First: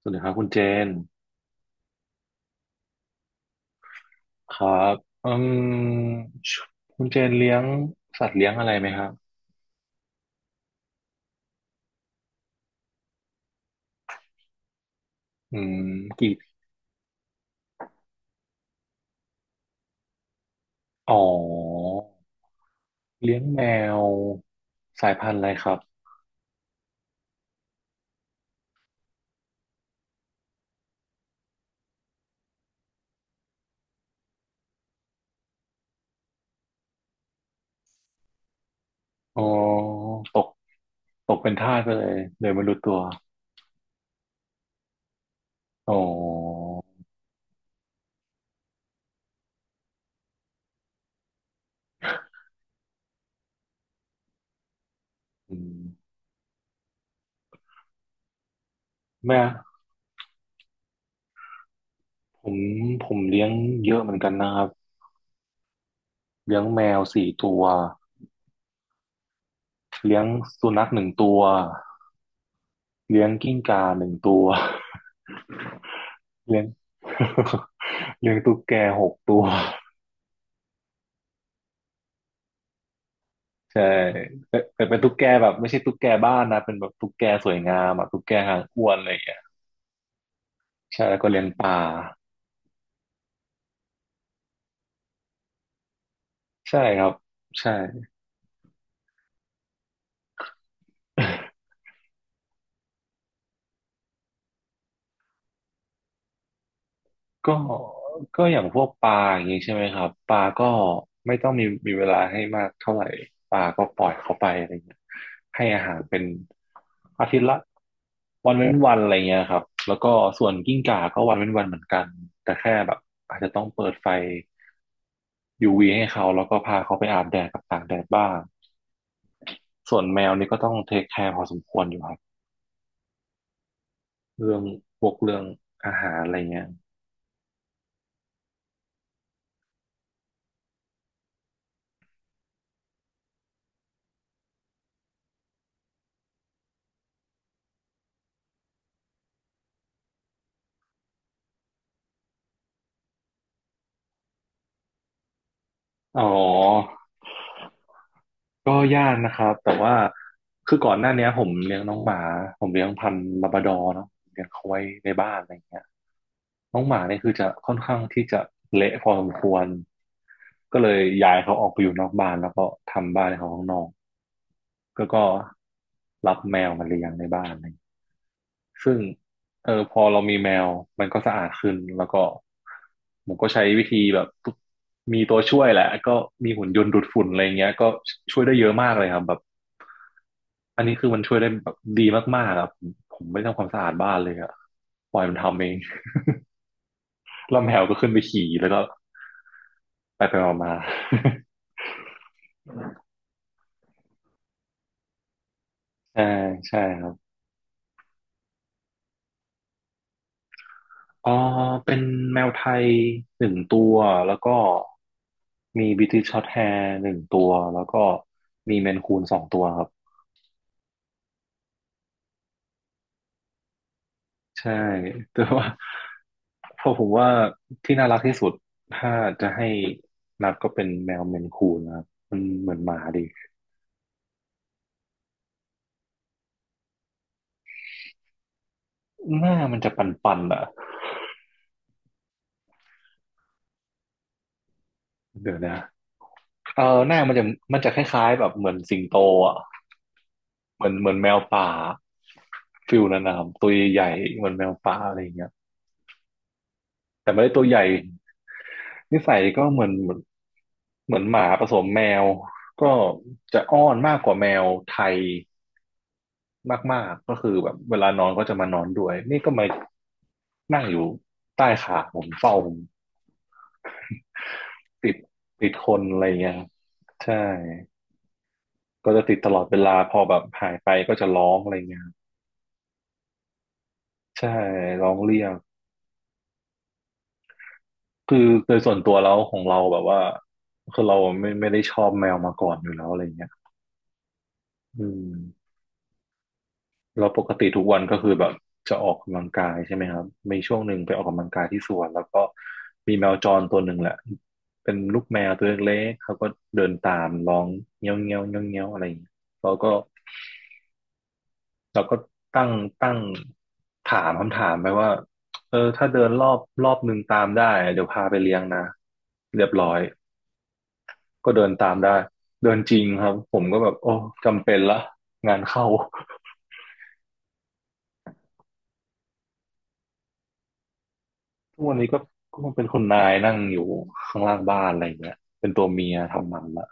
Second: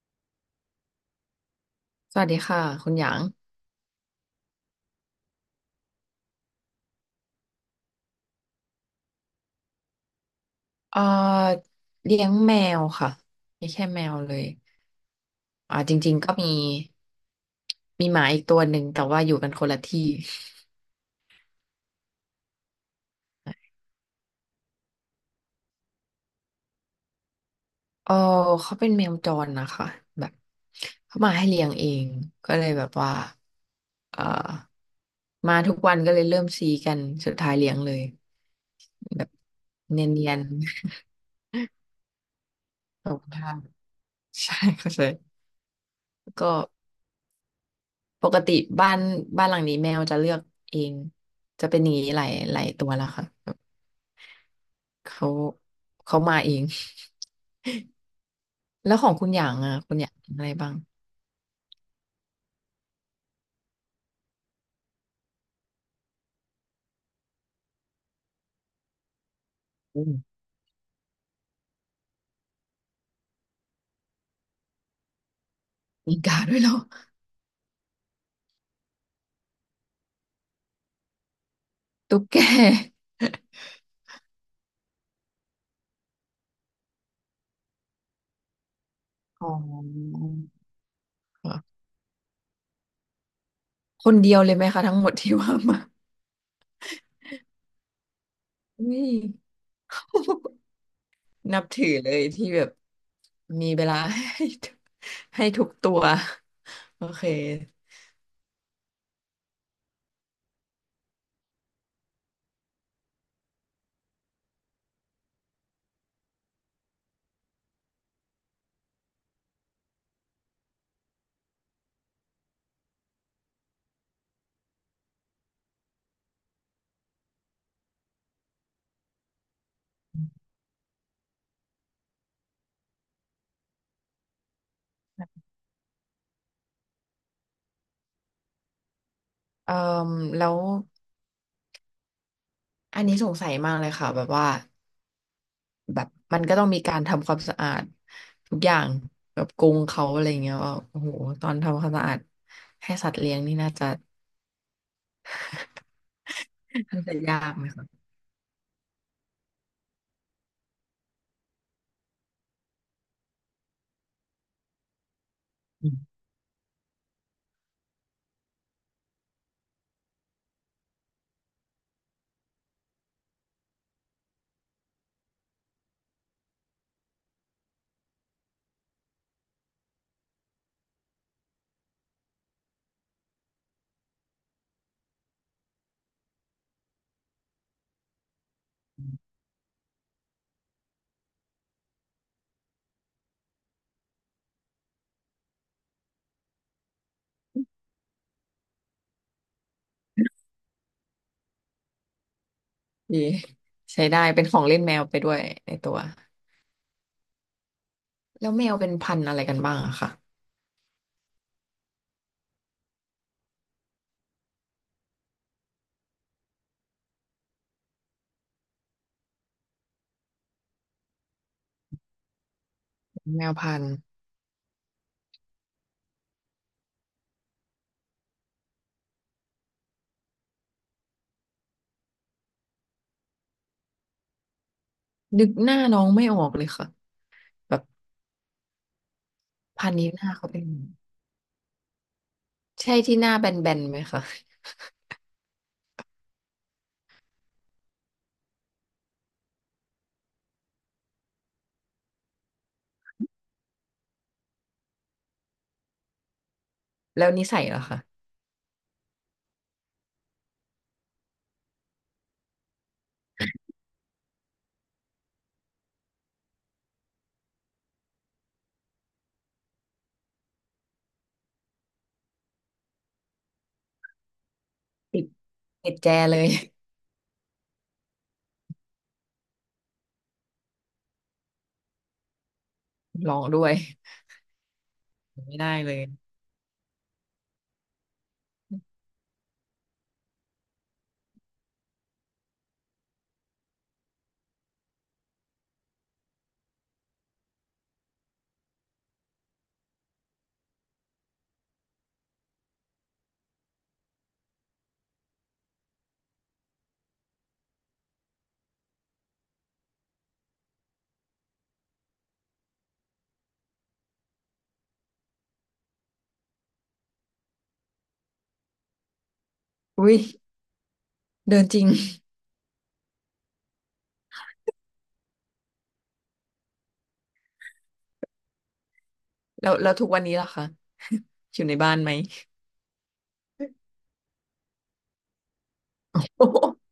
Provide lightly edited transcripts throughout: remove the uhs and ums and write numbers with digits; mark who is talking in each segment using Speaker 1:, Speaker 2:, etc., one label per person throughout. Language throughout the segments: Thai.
Speaker 1: สวัสดีครับคุณเจน
Speaker 2: สวัสดีค่ะคุณหยาง
Speaker 1: ครับอืมชคุณเจนเลี้ยงสัตว์เลี้ยงอะไรไหมครับ
Speaker 2: เอ่อเลี้ยงแมวค่ะไม่แค่แมวเลย
Speaker 1: อืม
Speaker 2: จริงๆ
Speaker 1: กี่
Speaker 2: ก็มีหมาอีกตัวหนึ่งแต่ว่าอยู่กันคนละที่
Speaker 1: อ๋อเลี้ยงแมวสายพันธุ์อะไรครับ
Speaker 2: เออเขาเป็นแมวจรนะคะแบบเขามาให้เลี้ยงเองก็เลยแบบว่าเอ่อมาทุกวันก็เลยเริ่มซีกันสุดท้ายเลี้ยงเลยแบบ
Speaker 1: อ๋อ
Speaker 2: เนีย
Speaker 1: ต
Speaker 2: น
Speaker 1: กตกเป็นทาสไปเลยโดยไม่รู้ตัว
Speaker 2: ๆ ขอบคุณค่ะ ใช่เข้าใจ
Speaker 1: อ๋
Speaker 2: ก็
Speaker 1: อ
Speaker 2: ปกติบ้านบ้านหลังนี้แมวจะเลือกเองจะเป็นอย่างนี้หลายหลายตัวแล้วค่ะแบบเขา
Speaker 1: อืม
Speaker 2: เขามาเอง แล้วของคุณ
Speaker 1: แม่
Speaker 2: อย่างอ่ะคุณอย่างอะไรบ้าง
Speaker 1: ผมผมเลี้ยงเยอะเหมือนกันนะครับเลี้ยงแมวสี่ตัว
Speaker 2: อื
Speaker 1: เลี้ยง
Speaker 2: ม
Speaker 1: สุนัขหนึ่งตัวเลี้ยงกิ้งก่าหนึ่งตัว
Speaker 2: มีกาด้ว
Speaker 1: เลี้
Speaker 2: ย
Speaker 1: ยง
Speaker 2: เหรอ
Speaker 1: เลี้ยงตุ๊กแกหกตัว
Speaker 2: ตุ๊กแก
Speaker 1: ใช่แต่เป็นตุ๊กแกแบบไม่ใช่ตุ๊กแกบ้านนะเป็นแบบตุ๊กแกสวยงามอะตุ๊กแกหางอ้วนอะไรอย่างเงี้ย
Speaker 2: อ๋อ
Speaker 1: ใช่แล้วก็เลี้ยงปลา
Speaker 2: ค่ะคนเดียวเลยไหมคะทั้งหมดที่ว่ามา
Speaker 1: ใช่ครับใช่
Speaker 2: อุ้ยนับถือเลยที่แบบมีเวลาให้ทุกตัวโอเค
Speaker 1: ก็ก็อย่างพวกปลาอย่างนี้ใช่ไหมครับปลาก็ไม่ต้องมีเวลาให้มากเท่าไหร่ปลาก็ปล่อยเขาไปอะไรเงี้ยให้อาหารเป็นอาทิตย์ละวันเว้นวันอะไรเงี้ยครับแล้วก็ส่วนกิ้งก่าก็วันเว้นวันเหมือนกันแต่แค่แบบอาจจะต้องเปิดไฟยูวีให้เขาแล้วก็พาเขาไปอาบแดดกับตากแดดบ้างส่วนแมวนี่ก็ต้องเทคแคร์พอสมควรอยู่ครับเรื่องพวกเรื่องอาหารอะไรเงี้ย
Speaker 2: เอ่อแล้วอันนี้สงสัยมากเลยค่ะแบบว่า แบบมันก็ต้องมีการทำความสะอาดทุกอย่างแบบกรงเขาอะไรเงี้ยว่าโอ้โหตอนทำความสะอาดให้สัตว์เลี้ยงนี่
Speaker 1: อ๋
Speaker 2: น
Speaker 1: อ
Speaker 2: ่าจะยากไหมคะ
Speaker 1: ก็ยากนะครับ แต่ว่าคือก่อนหน้าเนี้ยผมเลี้ยงน้องหมาผมเลี้ยงพันธุ์ลาบราดอร์เนาะเลี้ยงเขาไว้ในบ้านอะไรอย่างเงี้ย
Speaker 2: อืม
Speaker 1: น้องหมาเนี่ยคือจะค่อนข้างที่จะเละพอสมควรก็เลยย้ายเขาออกไปอยู่นอกบ้านแล้วก็ทำบ้านให้เขาข้างนอกก็ก็รับแมวมาเลี้ยงในบ้าน ซึ่งเออพอเรามีแมวมันก็สะอาดขึ้นแล้วก็ผมก็ใช้วิธีแบบมีตัวช่วยแหละก็มีหุ่นยนต์ดูดฝุ่นอะไรเงี้ยก็ช่วยได้เยอะมากเลยครับแบบอันนี้คือมันช่วยได้แบบดีมากๆครับผมผมไม่ทำความสะอาดบ้านเลยอะปล่อยมันทำเอง แล้วแมวก็ขึ้นไปขี่แล้วก็ไปไปมา
Speaker 2: ดีใช้ได้เป็นของเล่นแมวไปด้วยในตัว
Speaker 1: ๆ ใช่ใช่ครับ
Speaker 2: แล้วแมวเป็นพันธุ์อะไรกันบ้างอะคะ
Speaker 1: เออเป็นแมวไทยหนึ่งตัว แล้วก็มีบริติชช็อร์ตแฮร์หนึ่งตัว แล้วก็มีเมนคูนสองตัวครับ
Speaker 2: แมวพันธุ์
Speaker 1: ใช่ แต่ว่าเพราะผมว่าที่น่ารักที่สุดถ้าจะให้นับก็เป็นแมวเมนคูนนะครับมันเหมือนหมาดี
Speaker 2: นึกหน้าน้องไม่ออกเลยค่ะแบบ
Speaker 1: หน้ามัน
Speaker 2: พั
Speaker 1: จะ
Speaker 2: น
Speaker 1: ป
Speaker 2: ธุ์นี้หน้า
Speaker 1: ัน
Speaker 2: เขา
Speaker 1: ๆ
Speaker 2: เป็น
Speaker 1: อ่ะ
Speaker 2: ยังไงใช่ที่หน้าแบนๆไหมคะ
Speaker 1: เดี๋ยวนะเออหน้ามันจะมันจะคล้ายๆแบบเหมือนสิงโตอ่ะเหมือนแมวป่าฟิลนั้นนะครับตัวใหญ่ๆเหมือนแมวป่าอะไรอย่างเงี้ย
Speaker 2: แล้
Speaker 1: แต่
Speaker 2: ว
Speaker 1: ไม่
Speaker 2: นิ
Speaker 1: ได้
Speaker 2: สั
Speaker 1: ตัว
Speaker 2: ย
Speaker 1: ให
Speaker 2: เหรอ
Speaker 1: ญ่
Speaker 2: คะ
Speaker 1: นิสัยก็เหมือนหมาผสมแมวก็จะอ้อนมากกว่าแมวไทยมากๆก็คือแบบเวลานอนก็จะมานอนด้วยนี่ก็มานั่งอยู่ใต้ขาผมเฝ้าผมติด
Speaker 2: ติด
Speaker 1: ติดค
Speaker 2: ติด
Speaker 1: น
Speaker 2: แจ
Speaker 1: อะไร
Speaker 2: เลย
Speaker 1: เงี้ยครับ ใช่ก็จะติดตลอดเวลาพอแบบหายไปก็จะร้องอะไรเงี้ยครับ
Speaker 2: ลองด้วย
Speaker 1: ใช่ร้องเรียก
Speaker 2: ไม่ได้เลย
Speaker 1: คือโดยส่วนตัวแล้วของเราแบบว่าคือเราไม่ได้ชอบแมวมาก่อนอยู่แล้วอะไรเงี้ยอืม เราปกติทุกวันก็คือแบบจะออกกำลังกายใช่ไหมครับมีช่วงหนึ่งไปออกกำลังกายที่สวนแล้วก็มีแมวจรตัวหนึ่งแหละเป็นลูกแมวตัวเล็กๆเขาก็เดินตามร้องเงี้ยวเงี้ยวเงี้ยวเงี้ยวอะไรอย่างเงี้ยเราก็เราก็ตั้งตั้งถามคำถามไปว่าเออถ้าเดินรอบหนึ่งตามได้เดี๋ยวพาไปเลี้ยงนะเรียบร้อย
Speaker 2: อุ้ย
Speaker 1: ก็
Speaker 2: เดิ
Speaker 1: เดิ
Speaker 2: น
Speaker 1: น
Speaker 2: จริง
Speaker 1: ตามได้เดินจริงครับผมก็แบบโอ้จำเป็นละงานเข้า
Speaker 2: แล้วทุกวันนี้ล่ะคะ อยู่ใน
Speaker 1: ทุก
Speaker 2: บ้า
Speaker 1: วัน
Speaker 2: น
Speaker 1: นี้
Speaker 2: ไหม
Speaker 1: ก็ก็เป็นคุณนายนั่งอยู่ข้างล่างบ้านอะไรอย่างเงี้ยเป็นตัวเมียทำมันละ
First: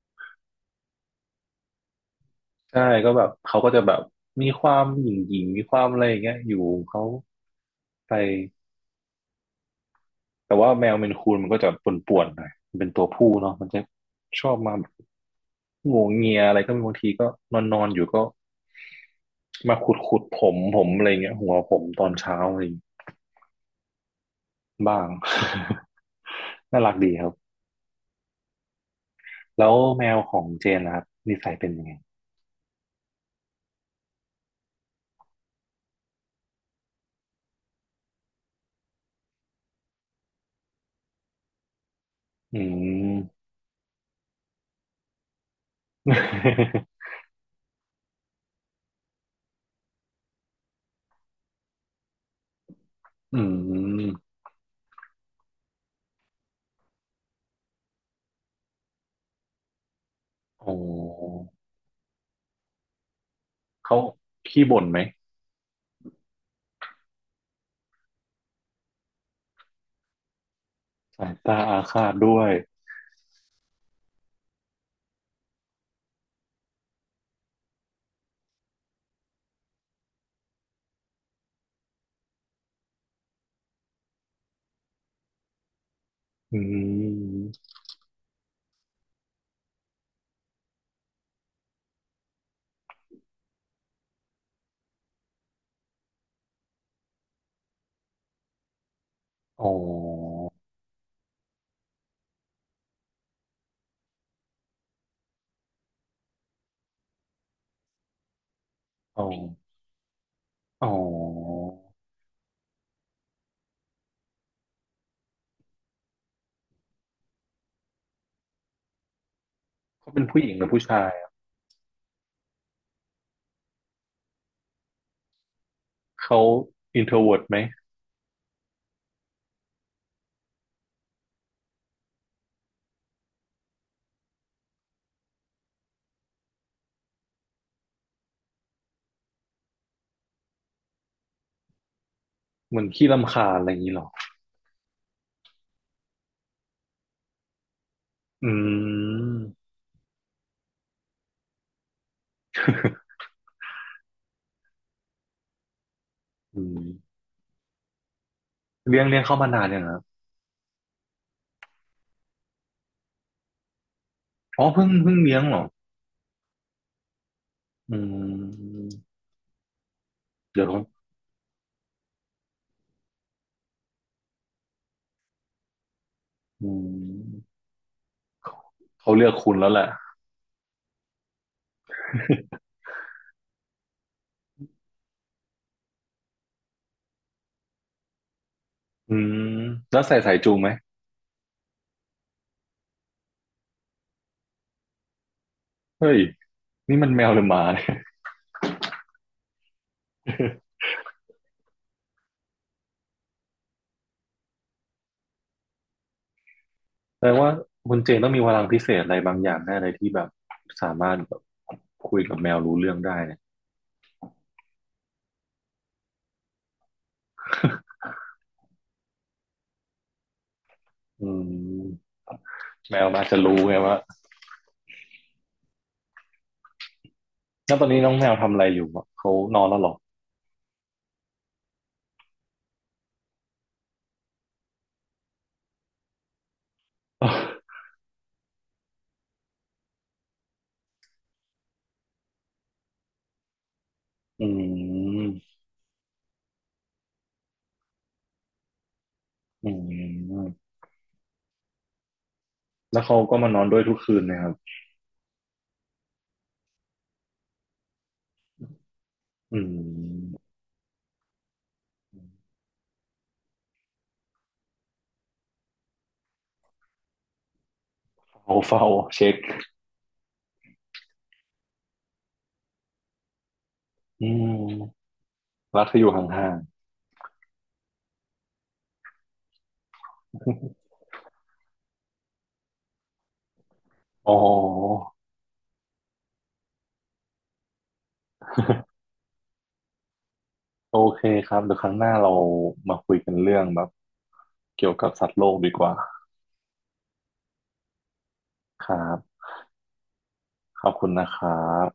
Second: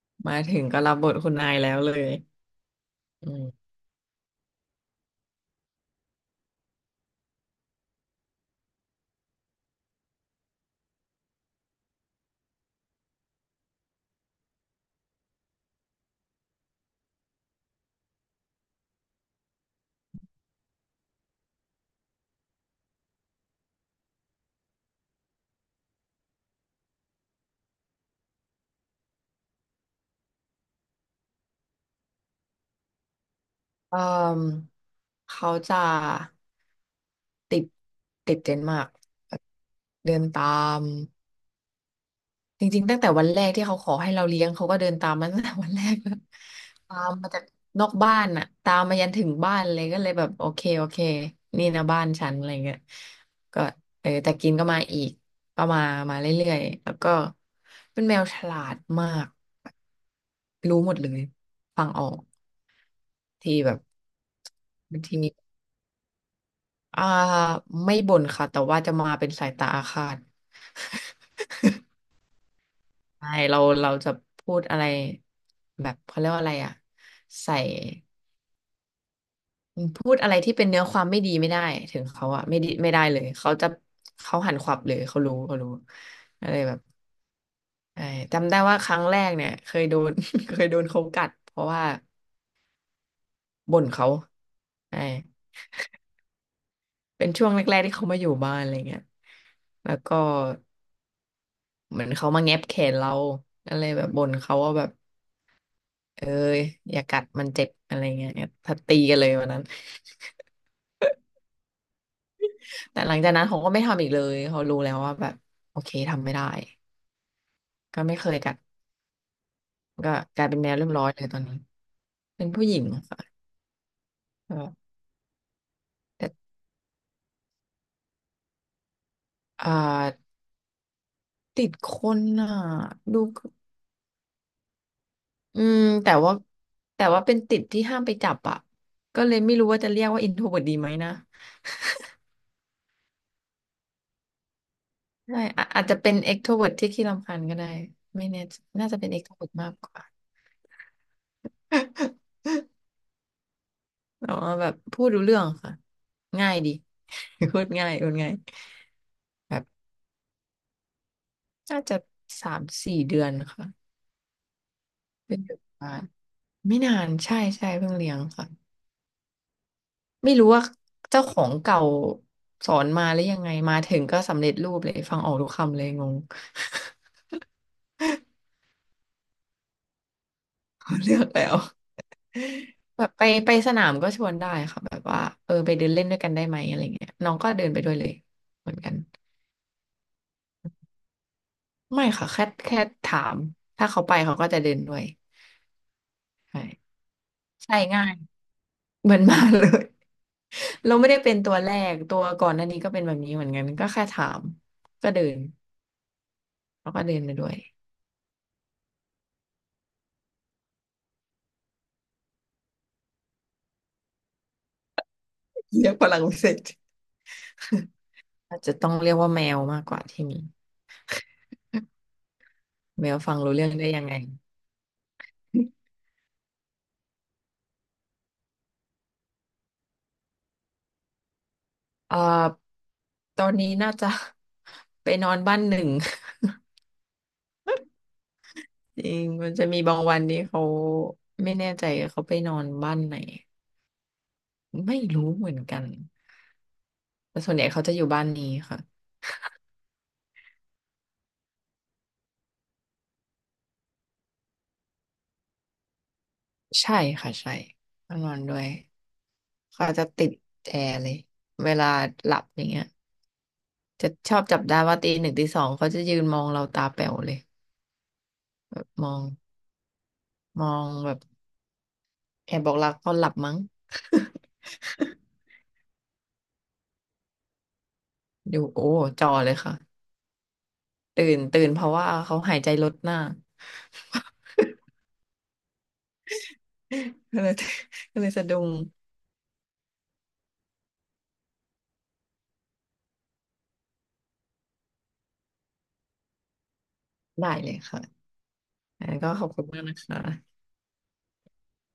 Speaker 2: มาถึงก็รับบทคุณนายแล้วเลย
Speaker 1: ใช่ก็แบ
Speaker 2: อื
Speaker 1: บเขาก็
Speaker 2: ม
Speaker 1: จะแบบมีความหยิ่งหยิ่งมีความอะไรอย่างเงี้ยอยู่ของเขาไปแต่ว่าแมวเมนคูนมันก็จะป่วนๆหน่อยมันเป็นตัวผู้เนาะมันจะชอบมาแบบงัวเงียอะไรก็มีบางทีก็นอนนอนอยู่ก็มาขุดผมอะไรเงี้ยหัวผมตอนเช้าอะไรางบ้าง น่ารักดีครับแล้วแมวของเจนนะครับนิสัยเป็นยังไง
Speaker 2: เอ่มเขาจะติดติดเดนมาร์กแบบเดินตาม
Speaker 1: อื
Speaker 2: จริงๆตั้ง
Speaker 1: ม
Speaker 2: แต่วันแรกที่เขาขอให้เราเลี้ยงเขาก็เดินตามมา ตั้งแต่วันแรกแล้ว ตามมาจากนอกบ้านน่ะตามมายันถึงบ้านเลยก็เลยแบบโอเคโอเคนี่นะบ้านฉันอะไรเงี้ย
Speaker 1: อื
Speaker 2: ก็เออ
Speaker 1: ม
Speaker 2: แต่กินก็มาอีกก็มาเรื่อยๆแล้วก็เป็นแมวฉลาดมาก
Speaker 1: โอ้
Speaker 2: รู้หมดเลยฟังออกที่แบบ
Speaker 1: เขาขี้บ่นไหม
Speaker 2: บางทีมีอ่าไม่บ่นค่ะแต่ว่าจะมาเป็นสายตาอาฆาต
Speaker 1: สายตาอาฆาตด้วย
Speaker 2: ใช่เราจะพูดอะไรแบบเขาเรียกว่าอะไรอ่ะใส่พูดอะไรที่เป็นเนื้อความไม่ดีไม่ได้ถึงเขาอะไม่ดีไม่ได้เลยเขาจะเขาหันขวับเลยเขารู้เขารู้อะ
Speaker 1: อื
Speaker 2: ไรแบบ
Speaker 1: ม
Speaker 2: ใช่จำได้ว่าครั้งแรกเนี่ยเคยโดน เคยโดนเขากัดเพราะว่าบ่นเขาใช่เป็นช่วงแรกๆที่เขามาอยู่บ้านอะไรเงี้ย
Speaker 1: อ๋อ
Speaker 2: แล้วก็เหมือนเขามาแงบแขนเราอะไรแบบบ่นเขาว่าแบบเอ้ยอย่ากัดมันเจ็บอะไรเงี้ยถ้าตีกัน
Speaker 1: อ๋อ
Speaker 2: เลยวันนั้น
Speaker 1: อ๋อ
Speaker 2: แต่หลังจากนั้นเขาก็ไม่ทำอีกเลยเขารู้แล้วว่าแบบโอเคทำไม่ได้ก็ไม่เคยกัด
Speaker 1: เขา
Speaker 2: ก็
Speaker 1: เป็น
Speaker 2: ก
Speaker 1: ผู้
Speaker 2: ลา
Speaker 1: ห
Speaker 2: ย
Speaker 1: ญิง
Speaker 2: เป็น
Speaker 1: หรื
Speaker 2: แม
Speaker 1: อ
Speaker 2: ว
Speaker 1: ผู้
Speaker 2: เรียบ
Speaker 1: ชา
Speaker 2: ร้อย
Speaker 1: ย
Speaker 2: เลย
Speaker 1: อะ
Speaker 2: ตอนนี้เป็นผู้หญิงค่ะก็
Speaker 1: เขา
Speaker 2: แต่
Speaker 1: อินโทรเวิร์ไหม
Speaker 2: อ่าติดคนอ่ะดูอืมแต่ว่าแต่ว่าเป็นติดที่ห้ามไปจับอ่ะก็เลยไม่รู้ว่าจะเรียกว่าอินโทรเวิร์ดีไหมนะ
Speaker 1: เหมือนขี้รำคาญอะไรอย่างนี้หรอ
Speaker 2: ใช่อาจจะเป็นเอ t กโทรเวร์ที่ขี้รำคาญก็ได้ไม่แน่
Speaker 1: อื
Speaker 2: ใจน่าจะเป็นเอกโท
Speaker 1: ม
Speaker 2: เวร์มากกว่า แต่ว่าแบบพูดรู้เรื่องค่ะง่าย
Speaker 1: อื
Speaker 2: ดี
Speaker 1: ม
Speaker 2: พูดง่ายพูดง่าย
Speaker 1: เลี้ยงเข้ามานานยังครับ
Speaker 2: น่าจะ3-4 เดือนค่ะ
Speaker 1: อ๋อ เพิ่งเลี้
Speaker 2: เป็
Speaker 1: ย
Speaker 2: น
Speaker 1: ง
Speaker 2: เดื
Speaker 1: เหร
Speaker 2: อน
Speaker 1: อ
Speaker 2: กว่านไม่นานใช่ใช่เพิ่
Speaker 1: อื
Speaker 2: งเลี้ยงค่ะ
Speaker 1: ม
Speaker 2: ไม่รู้
Speaker 1: เดี๋
Speaker 2: ว่า
Speaker 1: ยวเขา
Speaker 2: เจ้าของเก่าสอนมาแล้วยังไงมาถึงก็สำเร็จรูปเลยฟังออกทุกคำเลยงง
Speaker 1: อืมเขาเลือกคุณแล้วแหละ
Speaker 2: เลือกแล้ว แบบไปสนามก็ชวนได้ค่ะแบบว่าเออไปเดินเล่นด้วยกันได้ไหมอะไรเงี้ยน้องก็เดินไปด้วยเลยเหมือนกัน
Speaker 1: อืมแล้วใส่สายจูงไหม
Speaker 2: ไม่ค่ะแค่ถามถ้าเขาไปเขาก็จะเดินด้วย
Speaker 1: เฮ้ย
Speaker 2: ใช่
Speaker 1: นี่มันแมวหรือหมา
Speaker 2: ใช่
Speaker 1: เนี่ย
Speaker 2: ง่ายเหมือนมาเลย เราไม่ได้เป็นตัวแรกตัวก่อนหน้านี้ก็เป็นแบบนี้เหมือนกันก็แค่ถามก็เดินแล้วก็เดิน
Speaker 1: แปล
Speaker 2: ไปด้
Speaker 1: ว่า
Speaker 2: วย
Speaker 1: คุณเจนต้องมีพลังพิเศษอะไรบางอย่างแน่เลยที่แบบสามารถแบบคุยกับแมวรู้เรื่องได้เนี่ย
Speaker 2: เรียกพลังวิเศษอาจจะต้องเรียกว่าแมวมากกว่าที่มี
Speaker 1: อืมแม
Speaker 2: แม
Speaker 1: วมั
Speaker 2: ว
Speaker 1: นอาจ
Speaker 2: ฟั
Speaker 1: จะ
Speaker 2: งรู้
Speaker 1: รู้
Speaker 2: เรื่อง
Speaker 1: ไง
Speaker 2: ได้
Speaker 1: ว่า
Speaker 2: ยังไง
Speaker 1: แล้วตอนนี้น้องแมวทำอะไรอยู่อะเขานอนแล้วเหรอ
Speaker 2: เอ่อตอนนี้น่าจะ ไปนอนบ้านหนึ่ง จริงมันจะมีบางวันนี้เขาไม่แน่ใจเขาไปนอนบ้านไหน
Speaker 1: อื
Speaker 2: ไม่รู้เหมือ
Speaker 1: ม
Speaker 2: นกันแต่ส่วนใหญ่เขาจะอยู่บ้านนี้ค่ะ
Speaker 1: อืมแล้วเขาก็มานอนด้วยทุกคืนนะครับ
Speaker 2: ใช่ค่ะใช่ต้องนอนด้วย
Speaker 1: อื
Speaker 2: เขาจะติด
Speaker 1: ม
Speaker 2: แอร์เลยเวลาหลับอย่างเงี้ยจะชอบจับได้ว่าตีหนึ่งตีสองเขาจะยืนมองเราตาแป๋วเลย
Speaker 1: เฝ้า
Speaker 2: แบ
Speaker 1: เฝ้า
Speaker 2: บมอง
Speaker 1: เช็ค
Speaker 2: มองแบบแอบบอกรักตอนหลับมั้ง
Speaker 1: อืม รักที่อยู่ห่าง
Speaker 2: อยูโอ้จอเลยค่ะตื่นเพราะว่าเขาหายใจลดหน้า
Speaker 1: ๆ อ๋อ
Speaker 2: ก็เลย ก็เลยสะดุ้ง
Speaker 1: โอเคครับเดี๋ยวครั้งหน้าเรามาคุยกันเรื่องแบบเกี่ยวกับสัตว์โลกดีกว่า
Speaker 2: ได้เลยค่ะ
Speaker 1: ครั
Speaker 2: อั้นก็
Speaker 1: บ
Speaker 2: ขอบคุณมากนะคะ
Speaker 1: ขอบคุณนะครับ